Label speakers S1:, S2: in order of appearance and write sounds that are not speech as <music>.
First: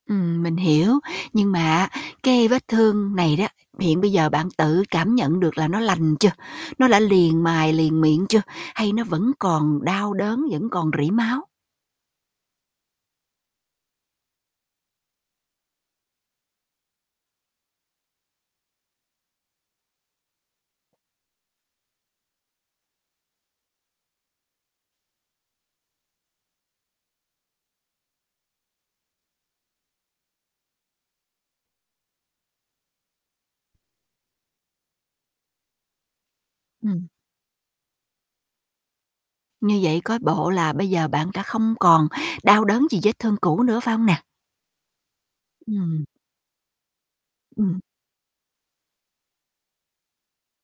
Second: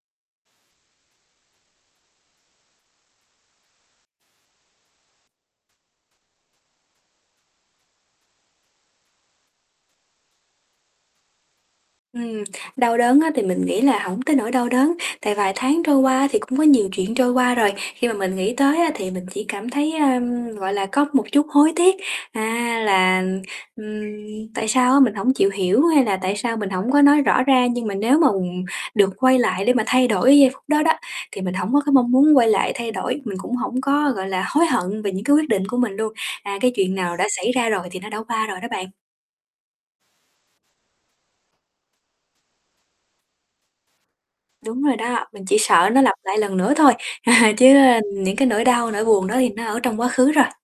S1: Ừm, mình hiểu, nhưng mà á, cái vết thương này đó, hiện bây giờ bạn tự cảm nhận được là nó lành chưa? Nó đã liền mài, liền miệng chưa? Hay nó vẫn còn đau đớn, vẫn còn rỉ máu?
S2: Ừm, đau đớn á thì mình nghĩ là hổng tới nỗi đau đớn, tại vài tháng trôi qua thì cũng có nhiều chuyện trôi qua rồi, khi mà mình nghĩ tới á thì mình chỉ cảm thấy, ơ, gọi là, có một chút hối tiếc, a, là, ừm, tại sao á mình hổng chịu hiểu hay là tại sao mình hổng có nói rõ ra. Nhưng mà nếu mà được quay lại để mà thay đổi giây phút đó đó thì mình hổng có cái mong muốn quay lại thay đổi, mình cũng hổng có, gọi là, hối hận về những cái quyết định của mình luôn. À, cái chuyện
S1: Ừm.
S2: nào đã xảy ra rồi thì nó đã qua rồi đó bạn.
S1: Như vậy coi bộ là bây giờ bạn đã không còn đau đớn gì vết thương cũ nữa, phải hông nè?
S2: Đúng rồi đó, mình chỉ sợ nó
S1: Ừm.
S2: lặp lại lần nữa thôi. <chuckles> Chứ,
S1: Ừm.
S2: ơ, những cái nỗi đau, nỗi buồn đó thì nó ở trong quá khứ rồi.